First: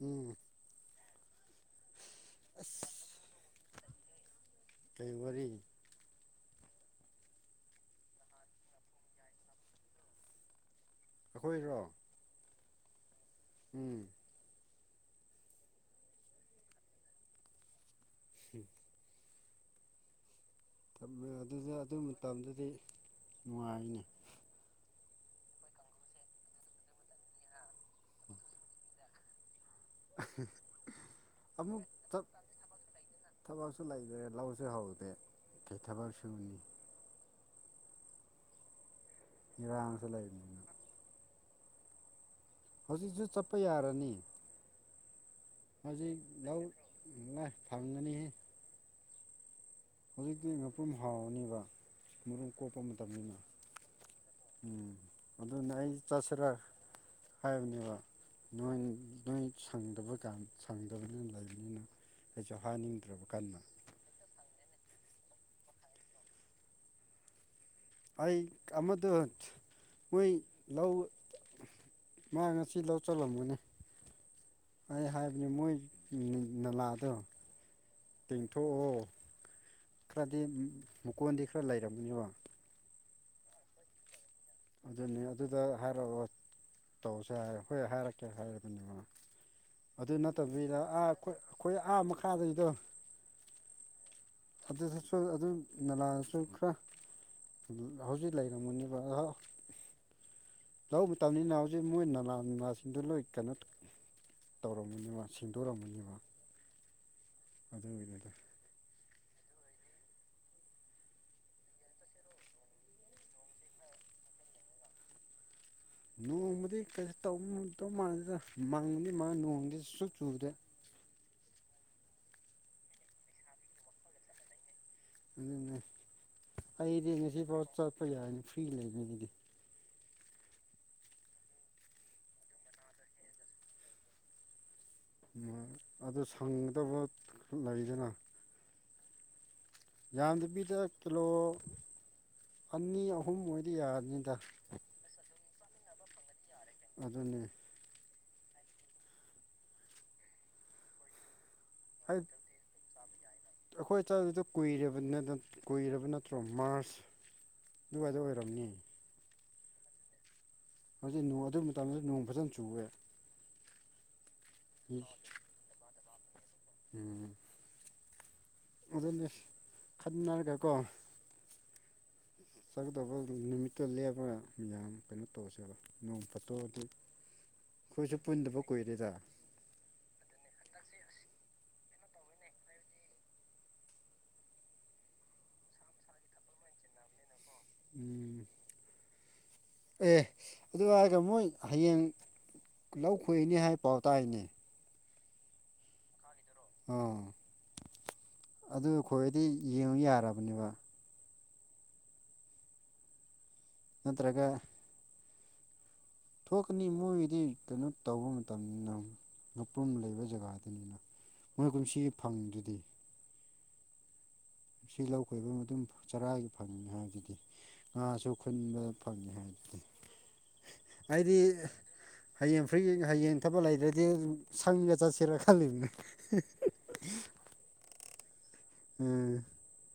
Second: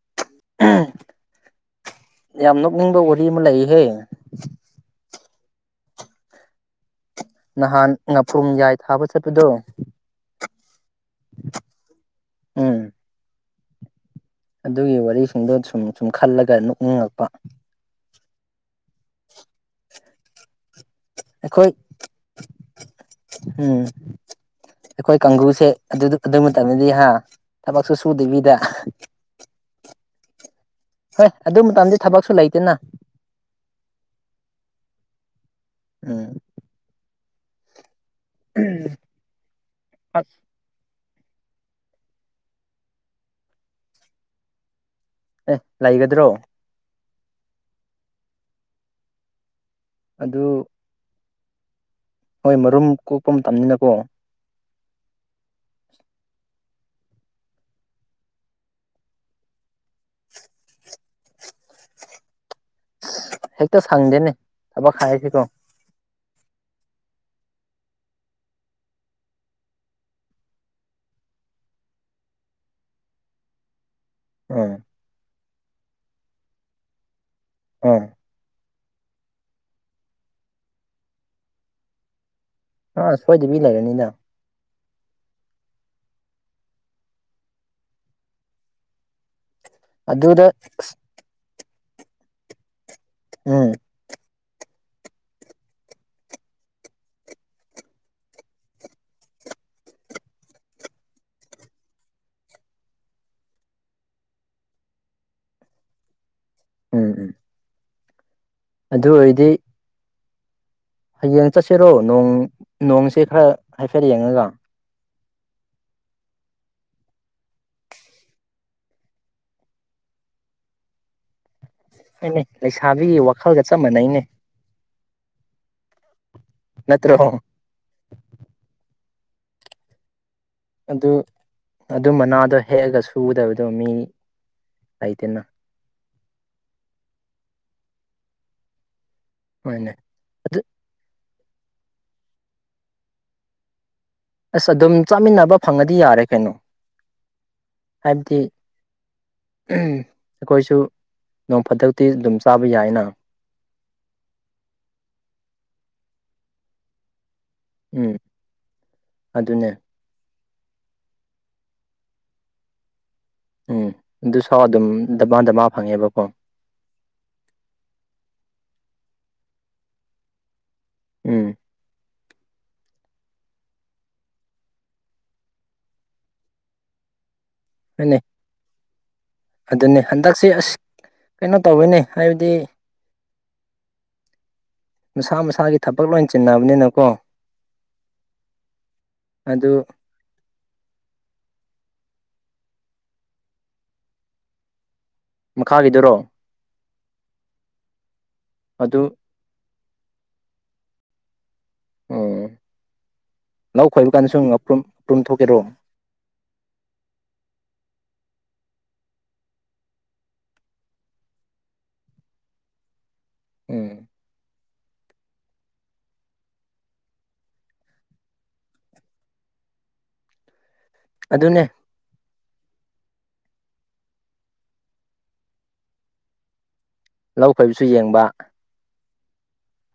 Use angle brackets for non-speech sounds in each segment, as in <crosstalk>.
ꯎꯝ ꯌꯥꯝ ꯑꯁ ꯅꯣꯛꯅꯤꯡꯕ ꯋꯥꯔꯤ ꯑꯃ ꯂꯩꯍꯦ ꯀꯩ ꯋꯥꯔꯤ ꯅꯍꯥꯟ ꯉꯥꯐ꯭ꯔꯨꯝ ꯌꯥꯢ ꯊꯥꯕ ꯆꯠꯄꯗꯣ ꯑꯈꯣꯢꯔꯣ ꯎꯝ ꯎꯝ ꯑꯗꯨꯒꯤ ꯋꯥꯔꯤꯁꯤꯡꯗꯣ ꯁꯨꯝ ꯁꯨꯝ ꯈꯜꯂꯒ ꯅꯣꯛꯅꯤꯡꯉꯛꯄ ꯎꯝ ꯑꯗꯨꯗ ꯑꯩꯈꯣꯏ ꯑꯗꯨꯗ ꯑꯗꯨ ꯃꯇꯝꯗꯗꯤ ꯅꯨꯉꯥꯢꯅꯤ ꯑꯩꯈꯣꯢ ꯀꯥꯡꯒꯨꯖꯦ ꯑꯗꯨꯗ ꯑꯗꯨ ꯃꯇꯝꯗꯗꯤ ꯍꯥ ꯊꯕꯛꯁꯨ ꯁꯨꯗꯕꯤꯗ <unintelligible> ꯍꯣꯢ ꯑꯗꯨ ꯑꯃꯨꯛ ꯃꯇꯝꯗꯤ ꯇꯞ ꯊꯕꯛꯁꯨ ꯂꯩꯇꯦꯅ ꯊꯕꯛꯁꯨ ꯂꯩꯇ꯭ꯔꯦ ꯂꯧꯁꯨ ꯍꯧꯗꯦ ꯀꯩꯊꯕꯛ ꯎꯝ ꯁꯨꯅꯤ ꯎꯝ ꯏꯔꯥꯥꯡꯉꯤꯗꯂꯩ ꯍꯧꯖꯤꯛ ꯆꯠꯄ ꯌꯥꯔꯅꯤ ꯑꯦ ꯍꯧꯖꯤꯛ ꯂꯩꯒꯗ꯭ꯔꯣ ꯂꯎꯥꯢꯅꯦ ꯐꯝꯅꯍ ꯍꯧꯖꯤꯛꯇꯤ ꯃꯄꯨꯝ ꯍꯥꯎꯔꯅꯤꯕ ꯍꯣꯢ ꯃꯔꯨꯝ ꯀꯣꯛꯄ ꯃꯇꯝꯅꯤꯅꯀꯣ ꯎꯝ ꯑꯗꯨꯅ ꯑꯩ ꯆꯠꯁꯤꯔ ꯍꯥꯢꯕꯅꯦꯕ ꯅꯣꯡ ꯅꯣꯢ ꯁꯪꯗꯕ ꯀꯥꯟ ꯁꯪꯗꯕꯅ ꯂꯩꯕꯅꯤꯅ ꯀꯩꯁꯨ ꯍꯥꯅꯤꯡꯗ꯭ꯔꯕ ꯀꯟꯅ ꯈꯪꯗꯦꯅꯦ ꯊꯥꯕ ꯈꯥꯢꯔꯛꯀꯦꯀꯣ ꯑꯩ ꯑꯃꯗꯣ ꯃꯣꯢ ꯂꯧ ꯃꯥ ꯉꯁꯤ ꯂꯧ ꯆꯜꯂꯝꯃꯣꯢꯅꯦ ꯎꯝ ꯑꯩ ꯍꯥꯢꯕꯅꯦ ꯃꯣꯢꯠ ꯅꯤ ꯅꯂꯥꯗꯣ ꯑꯥ ꯇꯦꯡꯊꯣꯛꯑꯣ ꯈꯔꯗꯤ ꯃꯨꯀꯣꯟꯗꯤ ꯈꯔ ꯂꯩꯔꯝꯒꯅꯤꯕ ꯑꯁ ꯁꯣꯢꯗꯕꯤ ꯂꯩꯔꯝꯅꯤꯅ ꯑꯗꯨꯅꯤ ꯑꯗꯨꯗ ꯍꯥꯏꯔꯔꯣꯢ ꯇꯧꯁꯦ ꯍꯥꯢꯔ ꯈꯣꯢ ꯍꯥꯢꯔꯛꯀꯦ ꯍꯥꯏꯔꯛꯑꯅꯪꯅꯕ ꯑꯗꯨ ꯑꯗꯨꯗ ꯅꯠꯇꯕꯤꯗ ꯑꯁ ꯑꯥꯈꯣꯢ ꯈꯣꯢ ꯑꯥ ꯃꯈꯥꯗꯒꯤꯗꯣ ꯑꯦ ꯑꯗꯨꯗꯁꯨ ꯑꯗꯨ ꯅꯂꯥꯗꯨꯁꯨ ꯈꯔ ꯎꯝ ꯍꯧꯖꯤꯛ ꯂꯩꯔꯝꯃꯅꯤꯕ ꯑꯍꯥ ꯂꯧ ꯃꯇꯝꯅꯤꯅ ꯍꯧꯖꯤꯛ ꯃꯣꯏ ꯅꯂꯥ ꯅꯨꯡꯂꯥꯁꯤꯡꯗꯨ ꯂꯣꯏ ꯀꯩꯅꯣ ꯇꯧꯔꯝꯒꯅꯤꯕ ꯁꯦꯡꯗꯣꯔꯝꯒꯅꯦꯕ ꯎꯝ ꯎꯝ ꯑꯗꯨꯒꯤꯅꯤꯗ ꯑꯗꯨ ꯑꯣꯏꯔꯗꯤ ꯍꯌꯦꯡ ꯆꯠꯁꯤꯔꯣ ꯅꯣꯡ ꯅꯣꯡꯁꯦ ꯈꯔ ꯍꯥꯏꯐꯦꯠ ꯌꯦꯡꯉꯒ ꯅꯣꯡꯕꯨꯗꯤ ꯀꯩꯁꯨ ꯇꯧꯗꯧ ꯃꯥꯟꯗꯦꯗ ꯃꯪꯕꯗꯤ ꯃꯪꯉꯒ ꯅꯣꯡꯗꯤ ꯁꯨ ꯆꯨꯗꯦ ꯐꯩꯅꯦ ꯂꯩꯁꯥꯕꯤꯒꯤ ꯋꯥꯈꯜꯒ ꯆꯞ ꯃꯥꯟꯅꯩꯅꯦ ꯑꯗꯨꯅꯦ ꯑꯩꯗꯤ ꯅꯠꯇ꯭ꯔꯣ ꯉꯁꯤꯐꯥꯎ ꯆꯠꯄ ꯌꯥꯏꯅꯦ ꯐ꯭ꯔꯤ ꯂꯩꯅꯦ ꯑꯩꯗꯤ ꯑꯗꯨ ꯑꯗꯨ ꯃꯅꯥꯗꯣ ꯍꯦꯛꯑꯒ ꯁꯨꯒꯗꯕꯗꯣ ꯃꯤꯅꯤ ꯎꯝ ꯑꯗꯨ ꯁꯪꯒꯗꯕ ꯂꯩꯗꯅ ꯍꯣꯏꯅꯦ ꯑꯗꯨ ꯌꯥꯝꯗꯕꯤꯗ ꯀꯤꯂꯣ ꯑꯅꯤ ꯑꯍꯨꯝ ꯑꯣꯏꯗꯤ ꯌꯥꯔꯅꯤꯗ ꯑꯁ ꯑꯗꯨꯝ ꯆꯥꯃꯤꯟꯅꯕ ꯐꯪꯉꯗꯤ ꯌꯥꯔꯦ ꯀꯩꯅꯣ ꯑꯗꯨꯅꯦ ꯍꯥꯏꯕꯗꯤ ꯎꯝ ꯑꯈꯣꯏꯁꯨ ꯅꯣꯡ ꯐꯥꯗꯣꯛ ꯇꯤ ꯑꯗꯨꯝ ꯆꯥꯕ ꯌꯥꯏꯅ ꯑꯈꯣꯏ ꯆꯥꯗꯨꯏꯗꯣ ꯀꯨꯏꯔꯕ ꯅꯠ ꯀꯨꯏꯔꯕ ꯅꯠꯇ꯭ꯔꯣ ꯃꯥꯔꯁ ꯎꯝ ꯑꯗꯨꯋꯥꯏꯗ ꯑꯣꯏꯔꯝꯅꯤ ꯑꯗꯨꯅꯦ ꯍꯧꯖꯤꯛ ꯅꯣꯡ ꯑꯗꯨ ꯃꯇꯝꯗ ꯅꯣꯡ ꯐꯖꯅ ꯆꯨꯋꯦ ꯎꯝ ꯑꯗꯨ ꯁꯥ ꯑꯗꯨꯝ ꯗꯃꯥ ꯗꯃꯥ ꯐꯪꯉꯦꯕꯀꯣ ꯎꯝ ꯑꯗꯨꯅꯦ ꯈꯟꯅꯔꯒ ꯀꯣ ꯎꯝ ꯆꯠꯀꯗꯕ ꯅꯨꯃꯤꯠꯇꯣ ꯂꯦꯞꯄꯒ ꯃꯌꯥꯝ ꯀꯩꯅꯣ ꯇꯧꯁꯦꯕ ꯅꯣꯡ ꯐꯥꯇꯣꯛꯑꯗꯤ <unintelligible> ꯑꯈꯣꯏꯁꯨ ꯄꯨꯟꯗꯕ ꯀꯨꯏꯔꯦꯗ ꯑꯗꯨꯅꯦ ꯍꯟꯗꯛꯁꯦ ꯑꯁ ꯀꯩꯅꯣ ꯇꯧꯋꯦꯅꯦ ꯍꯥꯏꯕꯗꯤ ꯃꯁꯥ ꯃꯁꯥꯒꯤ ꯊꯕꯛ ꯂꯣꯏ ꯆꯤꯟꯅꯕꯅꯤꯅꯀꯣ ꯎꯝ ꯑꯗꯨ ꯑꯦ ꯑꯗꯨ ꯍꯥꯏꯔꯒ ꯃꯣꯏ ꯍꯌꯦꯡ ꯂꯧ ꯈꯣꯏꯅꯤ ꯍꯥꯏꯕ ꯄꯥꯎ ꯇꯥꯏꯅꯦ ꯃꯈꯥꯒꯤꯗꯨꯔꯣ ꯑꯥ ꯑꯗꯨ ꯈꯣꯏꯔꯗꯤ ꯌꯦꯡꯉꯨ ꯌꯥꯔꯕꯅꯦꯕ ꯎꯝ ꯂꯧ ꯈꯣꯏꯕ ꯀꯥꯟꯗꯁꯨ ꯅꯠꯇ꯭ꯔꯒ ꯉꯥꯄ꯭ꯔꯨꯝ ꯉꯥꯄ꯭ꯔꯨꯝ ꯊꯣꯛꯀꯦꯔꯣ ꯊꯣꯛꯀꯅꯤ ꯃꯣꯏꯗꯤ ꯀꯩꯅꯣ ꯇꯧꯕ ꯃꯇꯝꯅꯤꯅ ꯉꯥꯄ꯭ꯔꯨꯝ ꯂꯩꯕ ꯖꯒꯥꯗꯨꯅꯤꯅ ꯃꯣꯏ ꯀꯨꯝꯁꯤ ꯐꯪꯗꯨꯗꯤ ꯎꯝ ꯁꯤ ꯂꯧ ꯈꯣꯏꯕ ꯃꯇꯨꯡ ꯆꯔꯥꯒꯤ ꯐꯪꯉꯤꯅꯤ ꯍꯥꯏꯗꯨꯗꯤ ꯉꯥꯁꯨ ꯈꯨꯟꯕ ꯐꯪꯉꯦ ꯍꯥꯏꯕꯗꯨꯗꯤ ꯍꯥꯏꯗꯤ ꯑꯗꯨꯅꯦ ꯍꯌꯦꯡ ꯐ꯭ꯔꯤ ꯍꯌꯦꯡ ꯊꯕꯛ ꯂꯩꯇ꯭ꯔꯗꯤ ꯁꯪꯗ ꯆꯠꯁꯤꯔ ꯈꯜꯂꯤꯕꯅꯤ ꯂꯧ ꯈꯣꯏꯕꯁꯨ ꯌꯦꯡꯕ ꯎꯝ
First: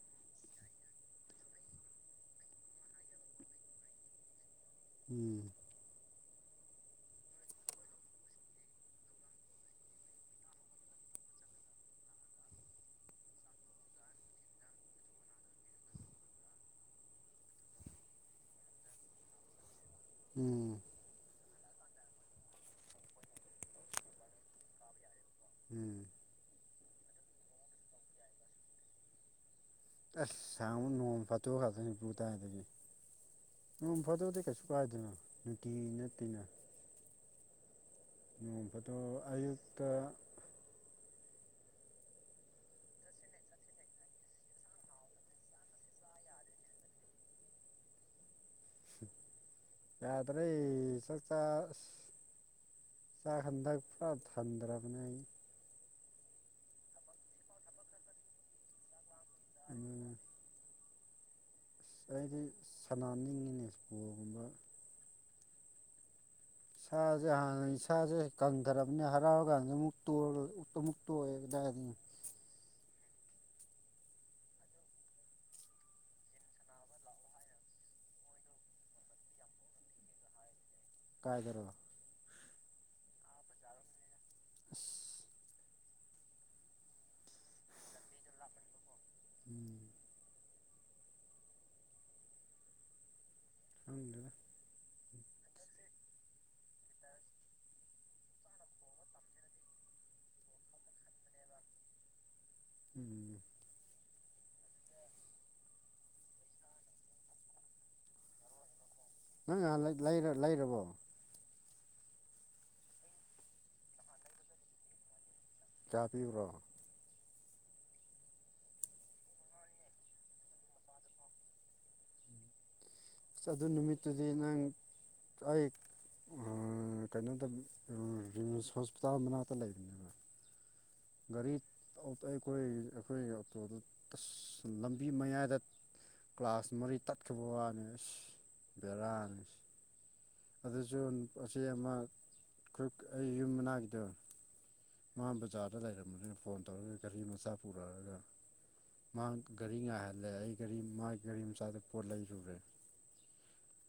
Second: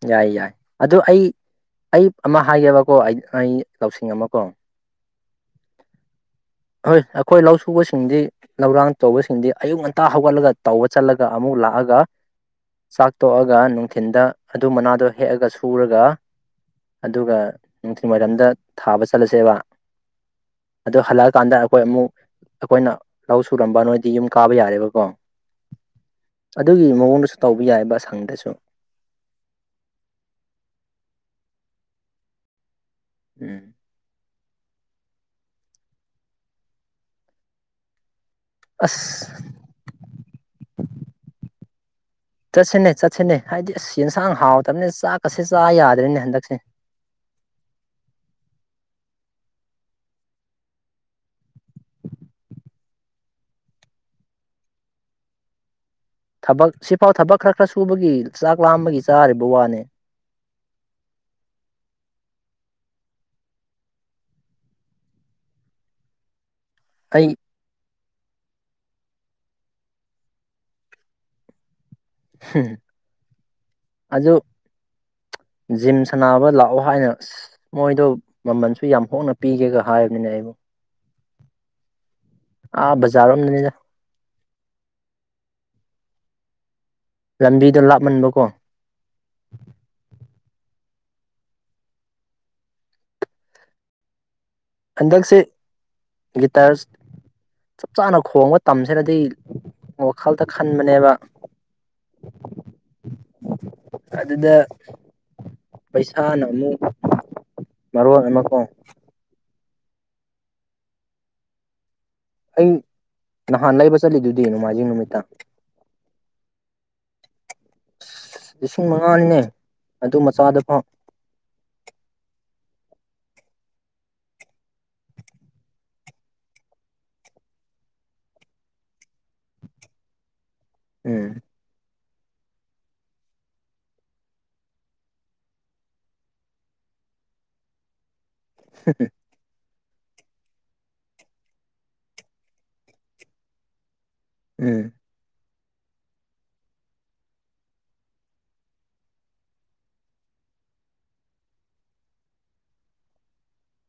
ꯌꯥꯏ ꯌꯥꯏ ꯑꯗꯨ ꯑꯩ ꯑꯩ ꯑꯃ ꯍꯥꯏꯒꯦꯕꯀꯣ ꯑꯩ ꯑꯩ ꯂꯧꯁꯤꯡ ꯑꯃ ꯀꯣ ꯎꯝ ꯍꯣꯏ ꯑꯩꯈꯣꯏ ꯂꯧ ꯁꯨꯕꯁꯤꯡꯗꯤ ꯂꯧꯔꯥꯡ ꯇꯧꯕꯁꯤꯡꯗꯤ ꯑꯌꯨꯛ ꯉꯟꯇꯥ ꯍꯧꯒꯠꯂꯒ ꯇꯧꯕ ꯆꯠꯂꯒ ꯑꯃꯨꯛ ꯂꯥꯛꯑꯒ ꯆꯥꯛ ꯇꯣꯛꯑꯒ ꯅꯨꯡꯊꯤꯟꯗ ꯑꯗꯨ ꯃꯅꯥꯗꯣ ꯍꯦꯛꯑꯒ ꯁꯨꯔꯒ ꯑꯗꯨꯒ ꯅꯨꯡꯊꯤꯜꯋꯥꯏꯔꯝꯗ ꯊꯥꯕ ꯆꯠꯂꯁꯦꯕ ꯎꯝ ꯑꯗꯨ ꯍꯜꯂꯛꯑꯀꯥꯟꯗ ꯑꯩꯈꯣꯏ ꯑꯃꯨꯛ ꯑꯩꯈꯣꯏꯅ ꯂꯧ ꯁꯨꯔꯝꯕ ꯅꯣꯏꯗꯤ ꯌꯨꯝ ꯀꯥꯕ ꯌꯥꯔꯦꯕꯀꯣ ꯎꯝ ꯑꯗꯨꯒꯤ ꯃꯑꯣꯡꯗꯨꯁꯨ ꯇꯧꯕ ꯌꯥꯏꯑꯦꯕ ꯁꯪꯗꯁꯨ ꯑꯁ <unintelligible> ꯅꯣꯡꯃ ꯐꯇꯣꯛ ꯈꯥꯛꯇꯅꯤ ꯄꯨꯡ ꯇꯥꯗꯒꯤ ꯎꯝ ꯅꯣꯡ ꯐꯥꯗꯣꯛꯗꯤ ꯀꯩꯁꯨ ꯀꯥꯏꯗꯦꯅ ꯅꯨꯡꯇꯤꯒꯤ ꯅꯠꯇꯦꯅ ꯅꯣꯡ ꯐꯗꯣꯛ ꯑꯁ ꯑꯌꯨꯛꯇ ꯆꯠꯁꯤꯅꯦ ꯆꯠꯁꯤꯅꯦ ꯍꯥꯏꯗꯤ ꯑꯁ ꯌꯦꯟꯁꯥꯡ ꯍꯥꯎꯇꯕꯅꯤ ꯆꯥꯛ ꯀꯁꯦ ꯆꯥ ꯌꯥꯗ꯭ꯔꯦꯅꯦ ꯍꯟꯗꯛꯁꯦ ꯌꯥꯗꯔꯦ ꯆꯥꯛꯆꯥ ꯑꯁ ꯆꯥꯛ ꯍꯟꯗꯛ ꯄꯨꯔꯥ ꯊꯟꯗ꯭ꯔꯕꯅꯦ ꯑꯩ ꯊꯕꯛ ꯁꯤꯐꯥꯎ ꯊꯕꯛ ꯈꯔ ꯈꯔ ꯁꯨꯕꯒꯤ ꯆꯥꯛ ꯂꯥꯝꯕꯒꯤ ꯆꯥꯔꯤꯕ ꯑꯗꯨꯅ ꯑꯁ ꯋꯥꯅꯦ ꯑꯩꯗꯤ ꯁꯅꯥꯅꯤꯡꯉꯤꯅꯦ ꯏꯁꯄꯣꯒꯨꯝꯕ ꯏꯁꯥꯖꯦ ꯑꯩ ꯍꯥꯟꯅ ꯏꯁꯥꯁꯦ ꯀꯪꯈ꯭ꯔꯕꯅꯤꯅ ꯍꯔꯥꯎꯔꯀꯥꯟꯗ ꯑꯃꯨꯛ ꯑꯃꯨꯛ ꯇꯣꯛꯑꯦ ꯀꯗꯥꯏꯗꯩꯅꯣ ꯑꯗꯨ ꯖꯤꯝ ꯁꯥꯟꯅꯕ ꯂꯥꯛꯑꯣ ꯍꯥꯏꯅ ꯑꯁ ꯃꯣꯏꯗꯣ ꯃꯃꯜꯁꯨ ꯌꯥꯝ ꯍꯣꯡꯅ ꯄꯤꯒꯦꯒ ꯍꯥꯏꯕꯅꯤꯅꯦ ꯑꯩꯕꯨ ꯀꯥꯏꯗꯔꯣ ꯑꯥ ꯕꯖꯥꯔ ꯔꯣꯝꯗꯅꯤꯗ ꯑꯁ ꯂꯝꯕꯤꯗꯣ ꯂꯥꯞꯃꯟꯕꯀꯣ ꯎꯝ ꯈꯪꯗ꯭ꯔꯦꯗ ꯍꯟꯗꯛꯁꯦ ꯂꯤꯇꯥꯔꯁ ꯆꯞ ꯆꯥꯅ ꯈꯣꯡꯕ ꯇꯝꯁꯤꯅꯗꯤ ꯋꯥꯈꯜꯗ ꯈꯟꯕꯅꯦꯕ <inaudible> ꯎꯝ ꯑꯗꯨꯗ ꯄꯩꯁꯥꯅ ꯑꯃꯨꯛ ꯃꯔꯣꯟ ꯑꯃ ꯀꯣ ꯅꯪ ꯉꯍꯥꯟ ꯂꯩꯔ ꯂꯩꯔꯕꯣ ꯑꯩ ꯅꯍꯥꯟ ꯂꯩꯕ ꯆꯠꯂꯤꯗꯨꯗꯤ ꯅꯣꯡꯃꯥꯏꯖꯤꯡ ꯅꯨꯃꯤꯠꯇ ꯀꯌꯥ ꯄꯤꯕ꯭ꯔꯣ ꯂꯤꯁꯤꯡ ꯃꯉꯥꯅꯤꯅꯦ ꯑꯗꯨ ꯃꯆꯥꯗꯣ ꯐꯥꯎ ꯑꯁ ꯑꯗꯨ ꯅꯨꯃꯤꯠꯇꯨꯗꯤ ꯅꯪ ꯑꯩ ꯑ ꯀꯩꯅꯣꯗ ꯔꯤꯝꯁ ꯍꯣꯁꯄꯤꯇꯥꯜ ꯃꯅꯥꯛꯇ ꯂꯩꯕꯅꯦꯕ ꯎꯝ ꯒꯥꯔꯤ ꯑꯩꯈꯣꯏ ꯑꯩꯈꯣꯏꯒꯤ ꯑꯣꯇꯣꯗꯨ ꯑꯁ ꯂꯝꯕꯤ ꯃꯌꯥꯏꯗ ꯀ꯭ꯂꯥꯁ ꯃꯔꯤ ꯇꯠꯈꯤꯕ ꯋꯥꯅꯦ ꯑꯁ ꯕꯦꯔꯥꯅꯦ ꯑꯗꯨꯁꯨ ꯑꯁꯤ ꯑꯃ ꯈꯨꯛ ꯑꯩ ꯌꯨꯝ ꯃꯅꯥꯒꯤꯗꯣ ꯎꯝ ꯃꯥ ꯕꯖꯥꯔꯗ ꯂꯩꯔꯝꯕꯅꯤꯅ ꯐꯣꯟ ꯇꯧꯔꯒ ꯒꯥꯔꯤ ꯃꯆꯥ ꯄꯨꯔꯛꯑꯒ ꯃꯥ ꯒꯥꯔꯤ ꯉꯥꯏꯍꯜꯂꯦ ꯑꯩ ꯒꯥꯔꯤ ꯃꯥꯒꯤ ꯒꯥꯔꯤ ꯃꯆꯥꯗ ꯄꯣꯠ ꯂꯩꯔꯨꯔꯦ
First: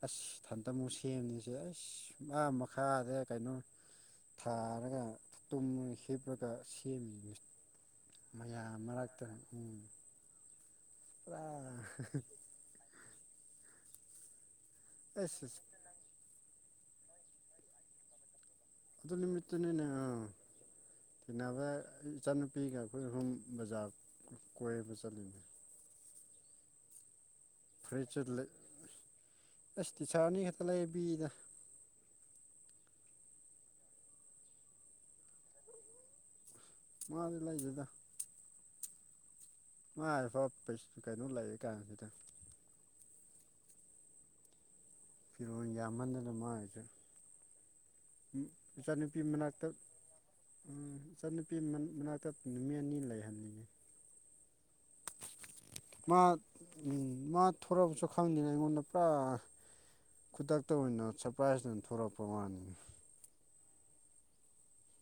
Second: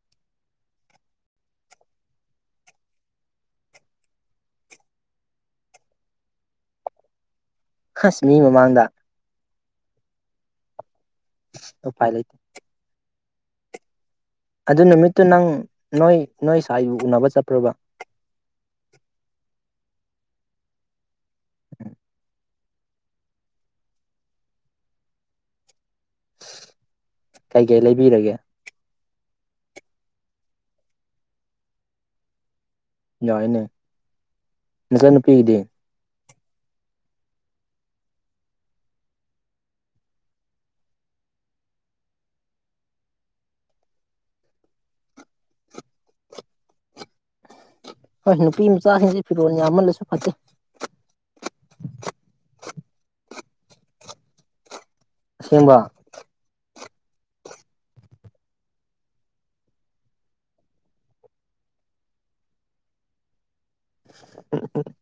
ꯑꯁ ꯊꯟꯗ ꯑꯃꯨꯛ ꯁꯦꯝꯅꯤꯁꯦ ꯑꯩꯁ ꯑꯥ ꯃꯈꯥꯗ ꯀꯩꯅꯣ ꯊꯥꯔꯒ ꯇꯨꯝꯃ ꯍꯤꯞꯄꯒ ꯁꯦꯝꯃꯤꯁ ꯑꯁ ꯃꯤ ꯃꯌꯥ ꯃꯃꯥꯡꯗ ꯃꯔꯛꯇ ꯎꯝ ꯎꯄꯥꯏ ꯂꯩꯇꯦ <inaudible> ꯑꯗꯨ ꯅꯨꯃꯤꯠꯇꯨ ꯑꯁ ꯅꯪ ꯑꯁ ꯅꯣꯏ ꯅꯣꯏ ꯏꯁꯋꯥꯏ ꯎꯅꯕꯥ ꯆꯠꯄ꯭ꯔꯣꯕ ꯑꯗꯨ ꯅꯨꯃꯤꯠꯇꯅꯦ ꯅꯦ ꯍꯥ ꯎꯟꯅꯅꯕ ꯏꯆꯥꯟꯅꯨꯄꯤꯒ ꯑꯩꯈꯣꯏ ꯑꯍꯨꯝ ꯕꯖꯥꯔꯗ ꯀꯣꯏꯕ ꯆꯠꯂꯤ ꯀꯩꯀꯩ ꯐꯨꯔꯤꯠ ꯁꯨ ꯂꯩꯕꯤꯔꯒꯦ ꯂꯩ ꯑꯁ ꯇꯤꯁꯔꯅꯤ ꯈꯛꯇ ꯂꯩꯕꯤꯗ ꯌꯥꯏꯅꯦ ꯅꯆꯟ ꯅꯨꯨꯄꯤꯒꯤꯗꯤ ꯃꯥꯗꯤ ꯂꯩꯗꯦꯗ ꯃꯥꯏ <inaudible> ꯀꯩꯅꯣ ꯂꯩꯌꯦ ꯀꯥꯏꯁꯤꯗ ꯐꯤꯔꯣꯟ ꯌꯥꯝꯃꯟꯗꯅ ꯃꯥꯏꯁꯨ ꯍꯣꯏ ꯅꯨꯄꯤ ꯃꯆꯥꯁꯤꯡꯁꯦ ꯐꯤꯔꯣꯜ ꯌꯥꯝꯃꯜꯂꯁꯨ ꯐꯠꯇꯦ ꯎꯝ ꯏꯆꯟꯅꯨꯄꯤ ꯃꯅꯥꯛꯇ ꯅꯨꯃꯤꯠ ꯑꯅꯤ ꯂꯩ ꯍꯥꯏꯕꯅꯤꯅ° ꯑꯁꯦꯡꯕ ꯃꯥ ꯎ ꯃꯥ ꯊꯣꯔꯛꯑꯕꯁꯨ ꯈꯪꯗꯦꯅ ꯑꯩꯉꯣꯟꯗ ꯄꯨꯔꯥ ꯈꯨꯗꯛꯇ ꯑꯣꯏꯅ ꯁꯔꯄ꯭ꯔꯥꯏꯖꯇ ꯑꯣꯏꯅ ꯊꯣꯛꯂꯛꯄ ꯋꯥꯅꯤꯅꯤ <inaudible>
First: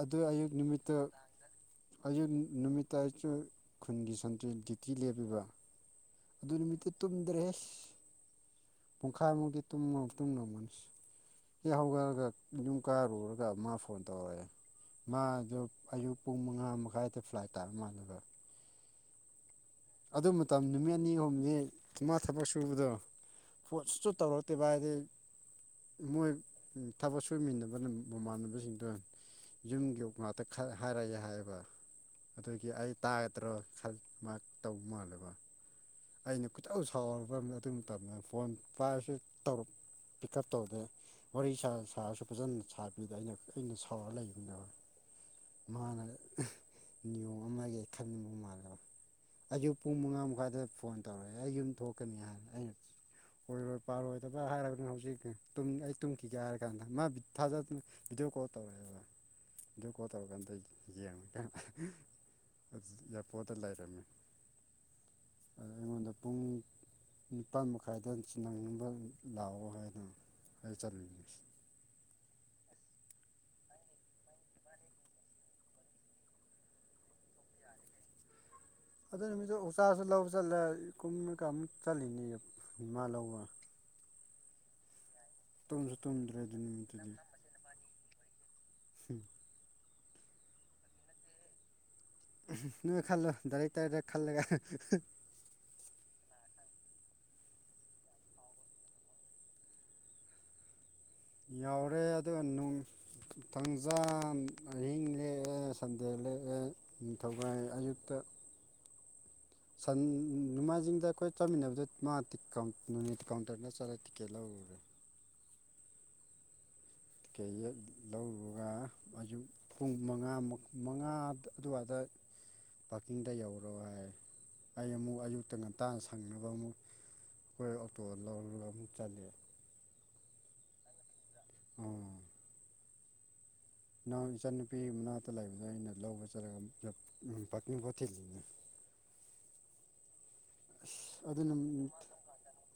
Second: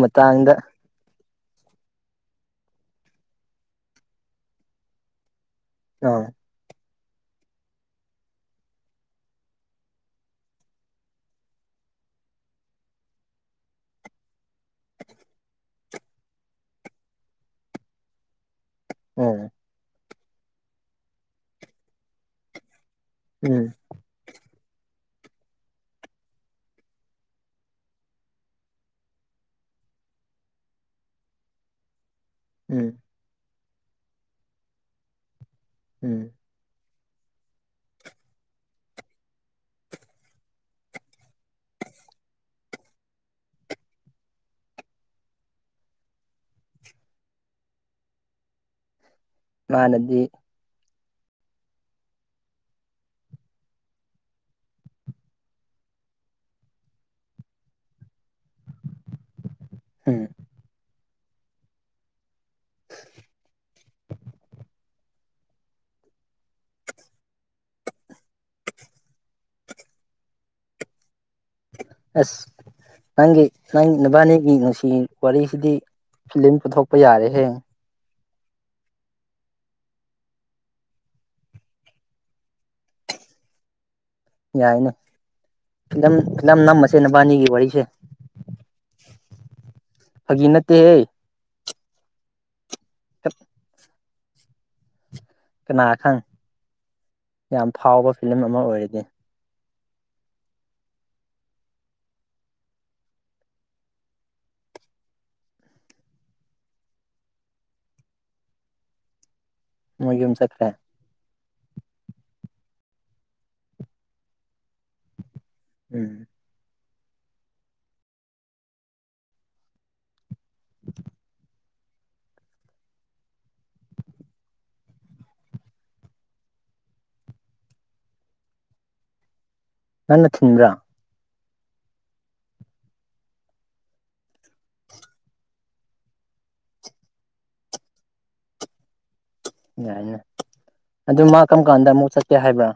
ꯑꯗꯨ ꯑꯌꯨꯛ ꯅꯨꯃꯤꯠꯇꯨ ꯑꯌꯨꯛ ꯅꯨꯃꯤꯠꯇ ꯑꯩꯁꯨ ꯈꯨꯟꯒꯤ ꯁꯟꯇ꯭ꯔꯦꯜ ꯗ꯭ꯌꯨꯇꯤ ꯂꯦꯞꯄꯤꯕ ꯑꯩ ꯑꯗꯨ ꯅꯨꯃꯤꯠꯇꯨ ꯇꯨꯝꯗ꯭ꯔꯦ ꯐꯩꯁ ꯄꯨꯡꯈꯥꯏꯃꯨꯛꯇꯤ ꯇꯨꯝꯃ ꯃꯇꯨꯡ ꯇꯨꯔꯝꯒꯅꯤ ꯍꯦꯛ ꯍꯧꯒꯠꯂꯒ ꯌꯨꯝ ꯀꯥꯔꯨꯔꯒ ꯃꯥ ꯐꯣꯟ ꯇꯧꯔꯛꯑꯦ ꯃꯥꯗꯣ ꯑꯌꯨꯛ ꯄꯨꯡ ꯃꯉꯥ ꯃꯈꯥꯏꯗ ꯐ꯭ꯂꯥꯏꯠ ꯇꯥꯕ ꯃꯥꯥꯟꯂ°ꯕ ꯎꯝ ꯑꯗꯨ ꯃꯇꯝ ꯅꯨꯃꯤꯠ ꯅꯤ ꯑꯍꯨꯝꯅꯤ ꯏꯃꯥ ꯊꯕꯛ ꯁꯨꯕꯗꯣ ꯎꯝ ꯄꯣꯠꯁꯨ ꯇꯧꯔꯛꯇꯦꯚ ꯍꯥꯏꯗꯤ ꯃꯣꯏ ꯊꯕꯛ ꯁꯨꯃꯤꯟꯅꯕꯅ ꯃꯃꯥꯟꯅꯕꯁꯤꯡꯗꯣ ꯌꯨꯝꯒꯤ ꯌ ꯉꯥꯛꯇ ꯍꯥꯏꯔꯛꯑꯦ ꯍꯥꯏꯌꯦꯕ ꯑꯗꯨꯒꯤ ꯎꯝ ꯑꯩ ꯇꯥꯒꯗ꯭ꯔꯣ ꯈꯟ ꯃꯥ ꯇꯧꯕ ꯃꯥꯜꯂꯦꯕ ꯎꯝ ꯑꯩꯅ ꯈꯨꯏꯗꯧ ꯁꯥꯎꯔꯕ ꯑꯗꯨ ꯃꯇꯝꯗ ꯐꯣꯟ ꯄꯥꯏꯔꯁꯨ ꯇꯧꯔ ꯄꯤꯛ ꯎꯞ ꯇꯧꯗꯦ ꯋꯥꯔꯤ ꯁꯥꯔꯁꯨ ꯐꯖꯅ ꯁꯥꯕꯤꯗ ꯑꯩꯅ ꯀꯨꯏꯅ ꯁꯥꯎꯔꯒ ꯂꯩꯕꯅꯦꯕ ꯃꯥꯅ ꯅꯤꯌꯣꯝ ꯑꯃꯒꯤ ꯈꯡꯅꯤꯡꯕ ꯃꯥꯜꯂ°ꯕ ꯑꯌꯨꯛ ꯄꯨꯡ ꯃꯉꯥ ꯃꯥꯅꯗꯤ ꯃꯈꯥꯏꯗ ꯐꯣꯟ ꯇꯧꯔꯛꯑꯦ ꯑꯩ ꯌꯨꯝ ꯊꯣꯛꯀꯅꯤ ꯍꯥꯏꯅ ꯑꯩꯅ ꯀꯣꯏꯔꯣꯏ ꯄꯥꯜꯔꯣꯏꯗꯕ ꯍꯥꯏꯔꯕꯅꯤ ꯍꯧꯖꯤꯛ ꯑꯩ ꯇꯨꯝꯈꯤꯒꯦ ꯍꯥꯏꯔ ꯀꯥꯟꯗ ꯃꯥ ꯊꯥꯖꯗꯅ ꯚꯗꯤꯑꯣ ꯀꫭꯟ ꯇꯧꯔꯛꯑꯦꯕ <inaudible> ꯕꯤꯗꯤ ꯑꫭꯀꯣ ꯎꯝ ꯇꯧꯔ ꯀꯥꯟꯗ ꯌꯦꯡꯉꯀꯥꯟꯗ ꯏꯌꯥꯔꯄꯣꯠꯇ ꯂꯩꯔꯝꯃꯦ ꯑꯩꯉꯣꯟꯗ ꯄꯨꯡ ꯅꯤꯄꯥꯥꯟ ꯃꯈꯥꯏꯗ ꯆꯤꯟꯅꯅꯤꯡꯕ ꯂꯥꯛꯑꯣ ꯍꯥꯏꯅ ꯑꯩ <inaudible> ꯑꯁ ꯅꯪꯒꯤ ꯅꯪ ꯅꯕꯥꯅꯤꯒꯤ ꯅꯨꯡꯁꯤ ꯋꯥꯔꯤꯁꯤꯗꯤ ꯐꯤꯂꯝ ꯄꯨꯊꯣꯛꯄ ꯌꯥꯔꯦꯍꯦ ꯑꯗꯨ ꯅꯨꯃꯤꯠꯇꯣ ꯎꯆꯥꯁꯨ ꯂꯧꯕ ꯆꯠꯂꯦ ꯀꯨꯝꯅ ꯀꯝ ꯆꯠꯂꯤꯅꯤ ꯏꯃꯥ ꯂꯧꯕ ꯌꯥꯏꯅꯦ ꯇꯨꯝꯁꯨ ꯐꯤꯂꯝ ꯇꯨꯝꯗ꯭ꯔꯦ ꯑꯗꯨ ꯅꯝ ꯅꯝꯃꯁꯦ ꯅꯕꯥꯅꯤꯒꯤ ꯋꯥꯔꯤꯁꯦ ꯍꯨꯡ ꯐꯥꯒꯤ ꯅꯠꯇꯦꯍꯦ ꯅꯣꯏ ꯈꯜꯂꯣ ꯗꯥꯏꯔꯦꯛ ꯇꯥꯔꯦ ꯈꯜꯂꯒ ꯀꯅꯥ ꯈꯪ ꯌꯥꯝ ꯐꯥꯎꯕ ꯐꯤꯂꯝ ꯑꯃ ꯑꯣꯏꯔꯗꯤ ꯌꯥꯎꯔꯦ ꯑꯗꯨꯒ ꯅꯨꯡ ꯊꯪꯖꯥꯟ ꯑꯍꯤꯡ ꯂꯦꯛꯑꯦ ꯁꯟꯗꯦꯜ ꯂꯦꯛꯑꯦ ꯅꯤꯡꯊꯧꯀꯥꯏ ꯑꯌꯨꯛꯇ ꯁꯟ ꯃꯣꯏ ꯌꯨꯝ ꯆꯠꯈ꯭ꯔꯦ ꯅꯣꯡꯃꯥꯏꯖꯤꯡꯗ ꯑꯩꯈꯣꯏ ꯆꯠꯃꯤꯟꯅꯕꯗ ꯃꯥ ꯀꯥꯎꯟꯠ ꯅ ꯅꯦꯠ ꯀꯥꯎꯟꯇꯔꯗ ꯆꯠꯂꯒ ꯇꯤꯛꯀꯦꯠ ꯂꯧꯔꯨꯔꯦ ꯎꯝ ꯀꯩ ꯍꯦꯛ ꯂꯧꯔꯨꯔꯥ ꯑꯌꯨꯛ ꯄꯨꯡ ꯃꯉꯥ ꯃꯛ ꯃꯉꯥ ꯑꯗꯨꯋꯥꯏꯗ ꯄꯥꯀꯤꯡꯗ ꯌꯧꯔꯣ ꯍꯥꯏꯔꯦ ꯑꯩ ꯑꯃꯨꯛ ꯑꯌꯨꯛꯇ ꯉꯟꯇꯥ ꯁꯪꯅꯕ ꯑꯃꯨꯛ ꯑꯩꯈꯣꯏ ꯑꯣꯇꯣ ꯂꯧꯔ ꯑꯃꯨꯛ ꯆꯠꯂꯦ ꯅꯟꯅ ꯊꯤꯟꯕ꯭ꯔꯥ ꯑꯣ ꯅꯪ ꯏꯆꯟꯅꯨꯄꯤꯒꯤ ꯃꯅꯥꯛꯇ ꯂꯩꯕꯗꯣ ꯑꯩꯅ ꯂꯧꯕ ꯆꯠꯂꯒ ꯎꯝ ꯄꯥꯛꯀꯤꯡꯕꯣꯠ ꯊꯤꯜꯂꯤꯅꯦ ꯌꯥꯏꯅꯦ ꯑꯗꯨ ꯑꯁ ꯃꯥ ꯀꯝ ꯀꯥꯟꯗ ꯅꯨꯃꯤꯠ ꯑꯃꯨꯛ ꯆꯠꯀꯦ ꯍꯥꯏꯕ꯭ꯔꯥ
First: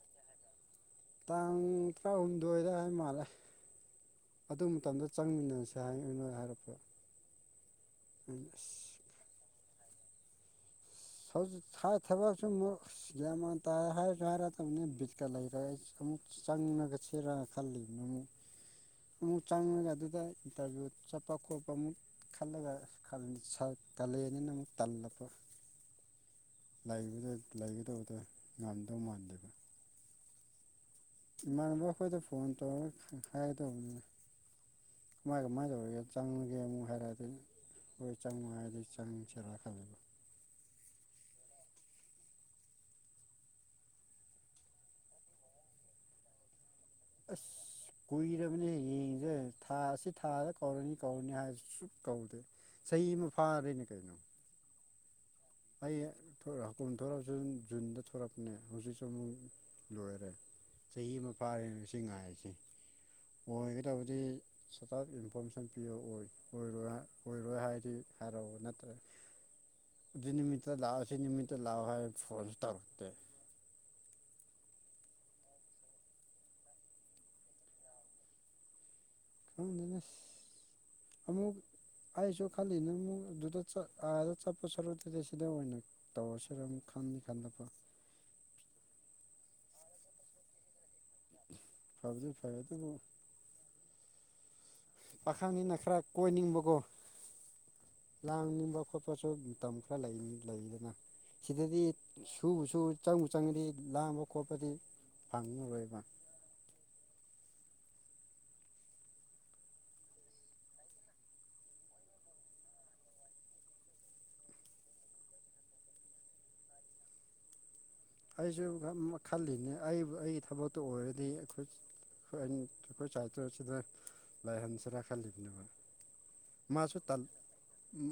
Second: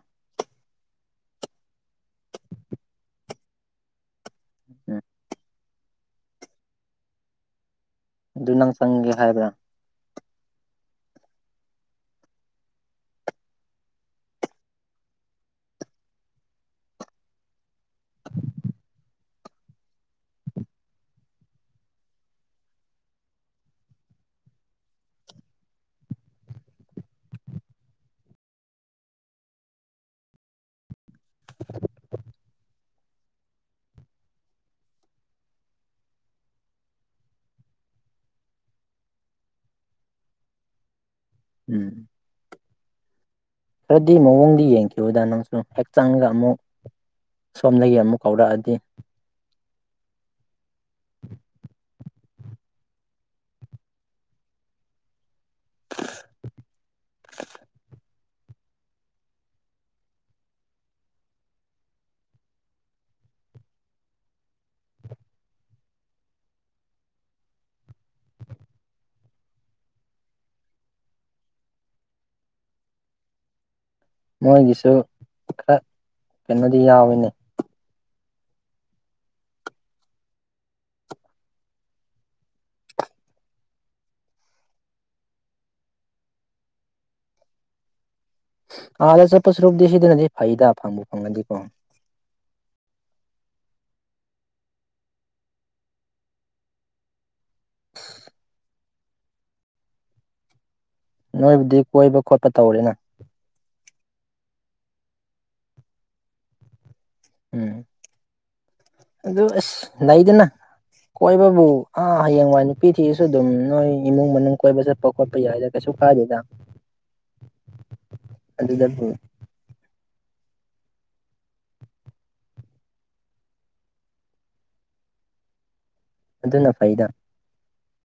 ꯇꯥꯡ ꯇꯔꯥꯍꯨꯝꯗꯣꯏꯗ ꯍꯥꯏ ꯃꯥꯜꯂꯦ ꯑꯗꯨ ꯎꯝ ꯃꯇꯝꯗ ꯆꯪꯃꯤꯟꯅꯁꯦ ꯗ ꯍꯥꯏ ꯅꯣꯏ ꯍꯥꯏꯔꯛꯄ꯭ꯔꯥ ꯑꯗꯨ ꯅꯪ ꯆꯪꯒꯦ ꯍꯥꯏꯕ꯭ꯔꯥ ꯍꯧꯖꯤꯛ ꯊꯥ ꯊꯕꯛꯁꯨ ꯃꯨꯛ ꯒ꯭ꯌꯥꯟ ꯃꯦꯟ ꯇꯥꯔꯦ ꯍꯥꯏꯔꯁꯨ ꯍꯥꯏꯔꯛꯇꯝꯅꯦ ꯕꯤꯠꯀ ꯂꯩꯇꯔꯦ ꯑꯩ ꯑꯃꯨꯛ ꯆꯪꯉꯒ ꯁꯤꯔꯥ ꯈꯜꯂꯤꯕꯅꯤꯅꯦ ꯑꯃꯨꯛ ꯆꯪꯉꯒ ꯑꯗꯨꯒ ꯏꯟꯇꯔꯚꯤꯌꯨ ꯆꯠꯄ ꯈꯣꯠꯄ ꯑꯃꯨꯛ ꯈꯜꯂꯒ ꯈꯜ ꯁꯠ ꯀꯥꯂꯦꯜꯅꯤꯅ ꯑꯃꯨꯛ ꯇꯜꯂꯛꯄ ꯂꯩꯕꯗꯤ ꯂꯩꯒꯗꯕꯗꯣ ꯉꯝꯗꯧ ꯃꯥꯟꯗꯦꯕ ꯏꯃꯥꯟꯅꯕ ꯑꯩꯈꯣꯏꯗ ꯐꯣꯟ ꯇꯧꯔꯒ ꯍꯥꯏꯒꯗꯧꯕꯅꯤꯅ ꯀꯃꯥꯏ ꯀꯃꯥꯏꯅ ꯇꯧꯔꯤꯒꯦ ꯆꯪꯉꯒꯦ ꯑꯃꯨꯛ ꯍꯥꯏꯔꯛꯑꯦ ꯑꯗꯨꯏꯅꯦ ꯑꯩꯈꯣꯏ ꯆꯪꯉꯨ ꯍꯥꯏꯔꯗꯤ ꯆꯪꯁꯤꯔꯥ ꯈꯜꯂꯤꯕꯥ ꯎꯝ ꯈꯔꯗꯤ ꯃꯑꯣꯡꯗꯤ ꯌꯦꯡꯈꯤꯕꯗ ꯅꯪꯁꯨ ꯍꯛꯆꯥꯡꯒ ꯑꯃꯨꯛ ꯑꯁ ꯁꯣꯝꯗꯒꯤ ꯑꯃꯨꯛ ꯀꯨꯏꯔꯕꯅꯦ ꯀꯧꯔꯛꯑꯗꯤ ꯌꯦꯡꯁꯦ ꯊꯥ ꯑꯁꯤ ꯊꯥꯗ ꯀꯧꯔꯅꯤ ꯀꯧꯔꯅꯤ ꯍꯥꯏꯔ ꯁꯨꯛ ꯀꯧꯗꯦ ꯆꯍꯤ ꯑꯃ ꯐꯥꯔꯦꯅꯦ ꯀꯩꯅꯣ ꯑꯩ ꯊꯣꯔꯛ ꯍꯥꯀꯨꯝ ꯊꯣꯔꯛꯑꯁꯨ ꯖꯨꯟꯗ ꯊꯣꯔꯛꯄꯅꯦ ꯍꯧꯖꯤꯛꯁꯨ ꯑꯃꯨꯛ ꯂꯣꯏꯔꯦ ꯆꯍꯤ ꯑꯃ ꯐꯥꯔꯦꯅ ꯁꯤ ꯉꯥꯏꯔꯤꯁꯦ ꯑꯣꯏꯒꯗꯕꯗꯤ ꯁꯇꯞ ꯏꯟꯐꯣꯔꯃꯦꯁꯟ ꯄꯤꯕ ꯑꯣꯏ ꯑꯣꯏꯔꯣꯏ ꯍꯥꯏ ꯑꯣꯏꯔꯣꯏ ꯍꯥꯏꯔꯗꯤ ꯍꯥꯏꯔꯛꯎ ꯅꯠꯇꯦ ꯑꯗꯨ ꯅꯨꯃꯤꯠꯇ ꯂꯥꯛꯑꯣ ꯁꯤ ꯅꯨꯃꯤꯠꯇ ꯂꯥꯛꯑꯣ ꯍꯥꯏ ꯐꯣꯟꯁꯨ ꯇꯧꯔꯛꯇꯦ ꯃꯣꯏꯒꯤꯁꯨ ꯈꯔ ꯀꯩꯅꯣꯗꯤ ꯌꯥꯎꯋꯤꯅꯦ ꯈꯪꯗꯦꯅꯁ ꯑꯃꯨꯛ ꯑꯩꯁꯨ ꯈꯜꯂꯤꯅꯦ ꯑꯃꯨꯛ ꯑꯗꯨꯗ ꯆꯠ ꯑꯥꯗ ꯆꯠꯄ ꯁꯔꯨꯛꯇꯗꯤ ꯁꯤꯗ ꯑꯣꯏꯅ ꯇꯧꯔꯁꯤꯔꯥ ꯑꯃꯨꯛ ꯈꯟꯅꯤ ꯈꯟꯅꯕ ꯑꯥꯗ ꯆꯠꯄ ꯁꯔꯨꯛꯇꯗꯤ ꯁꯤꯗꯅꯗꯤ ꯐꯩꯗ ꯐꯪꯕꯨ ꯐꯪꯉꯗꯤꯀꯣ <unintelligible> ꯄꯥꯈꯪꯅꯤꯅ ꯈꯔ ꯀꯣꯏꯅꯤꯡꯕꯀꯣ ꯂꯥꯡꯅꯤꯡꯕ ꯈꯣꯠꯄ ꯄꯣꯁꯨ ꯃꯇꯝ ꯈꯔ ꯂꯩꯗꯅ ꯅꯣꯏꯕꯨꯗꯤ ꯁꯤꯗꯗꯤ ꯀꯣꯏꯕ ꯈꯣꯠꯄ ꯁꯨꯕꯁꯨ ꯇꯧꯔꯦꯅ ꯆꯪ ꯆꯪꯉꯗꯤ ꯂꯥꯡꯕ ꯈꯣꯠꯄꯗꯤ ꯐꯪꯉꯔꯣꯏꯕ ꯎꯝ ꯑꯗꯨ ꯑꯁ ꯂꯩꯗꯅ ꯀꯣꯏꯕꯕꯨ ꯑꯥ ꯍꯌꯦꯡꯋꯥꯏ ꯅꯨꯄꯤ ꯊꯤꯔꯁꯨ ꯑꯗꯨꯝ ꯅꯣꯏ ꯏꯃꯨꯡ ꯃꯅꯨꯡ ꯀꯣꯏꯕ ꯆꯠꯄ ꯈꯣꯠꯄ ꯌꯥꯏꯗ ꯀꯩꯁꯨ ꯀꯥꯗꯦꯗ ꯑꯩꯁꯨ ꯈꯜꯂꯤꯅꯦ ꯑꯩꯕꯨ ꯑꯩꯒꯤ ꯊꯕꯛꯇꯣ ꯑꯣꯏꯔꯗꯤ ꯑꯩꯈꯣꯏ ꯑꯩꯈꯣꯏ ꯁꯥꯏꯗꯣ ꯑꯁꯤꯗ ꯂꯥꯏꯍꯟꯁꯤꯔ ꯈꯜꯂꯤꯕꯅꯦꯕ ꯑꯗꯨꯅ ꯃꯥꯁꯨ ꯐꯩꯗ ꯇꯜ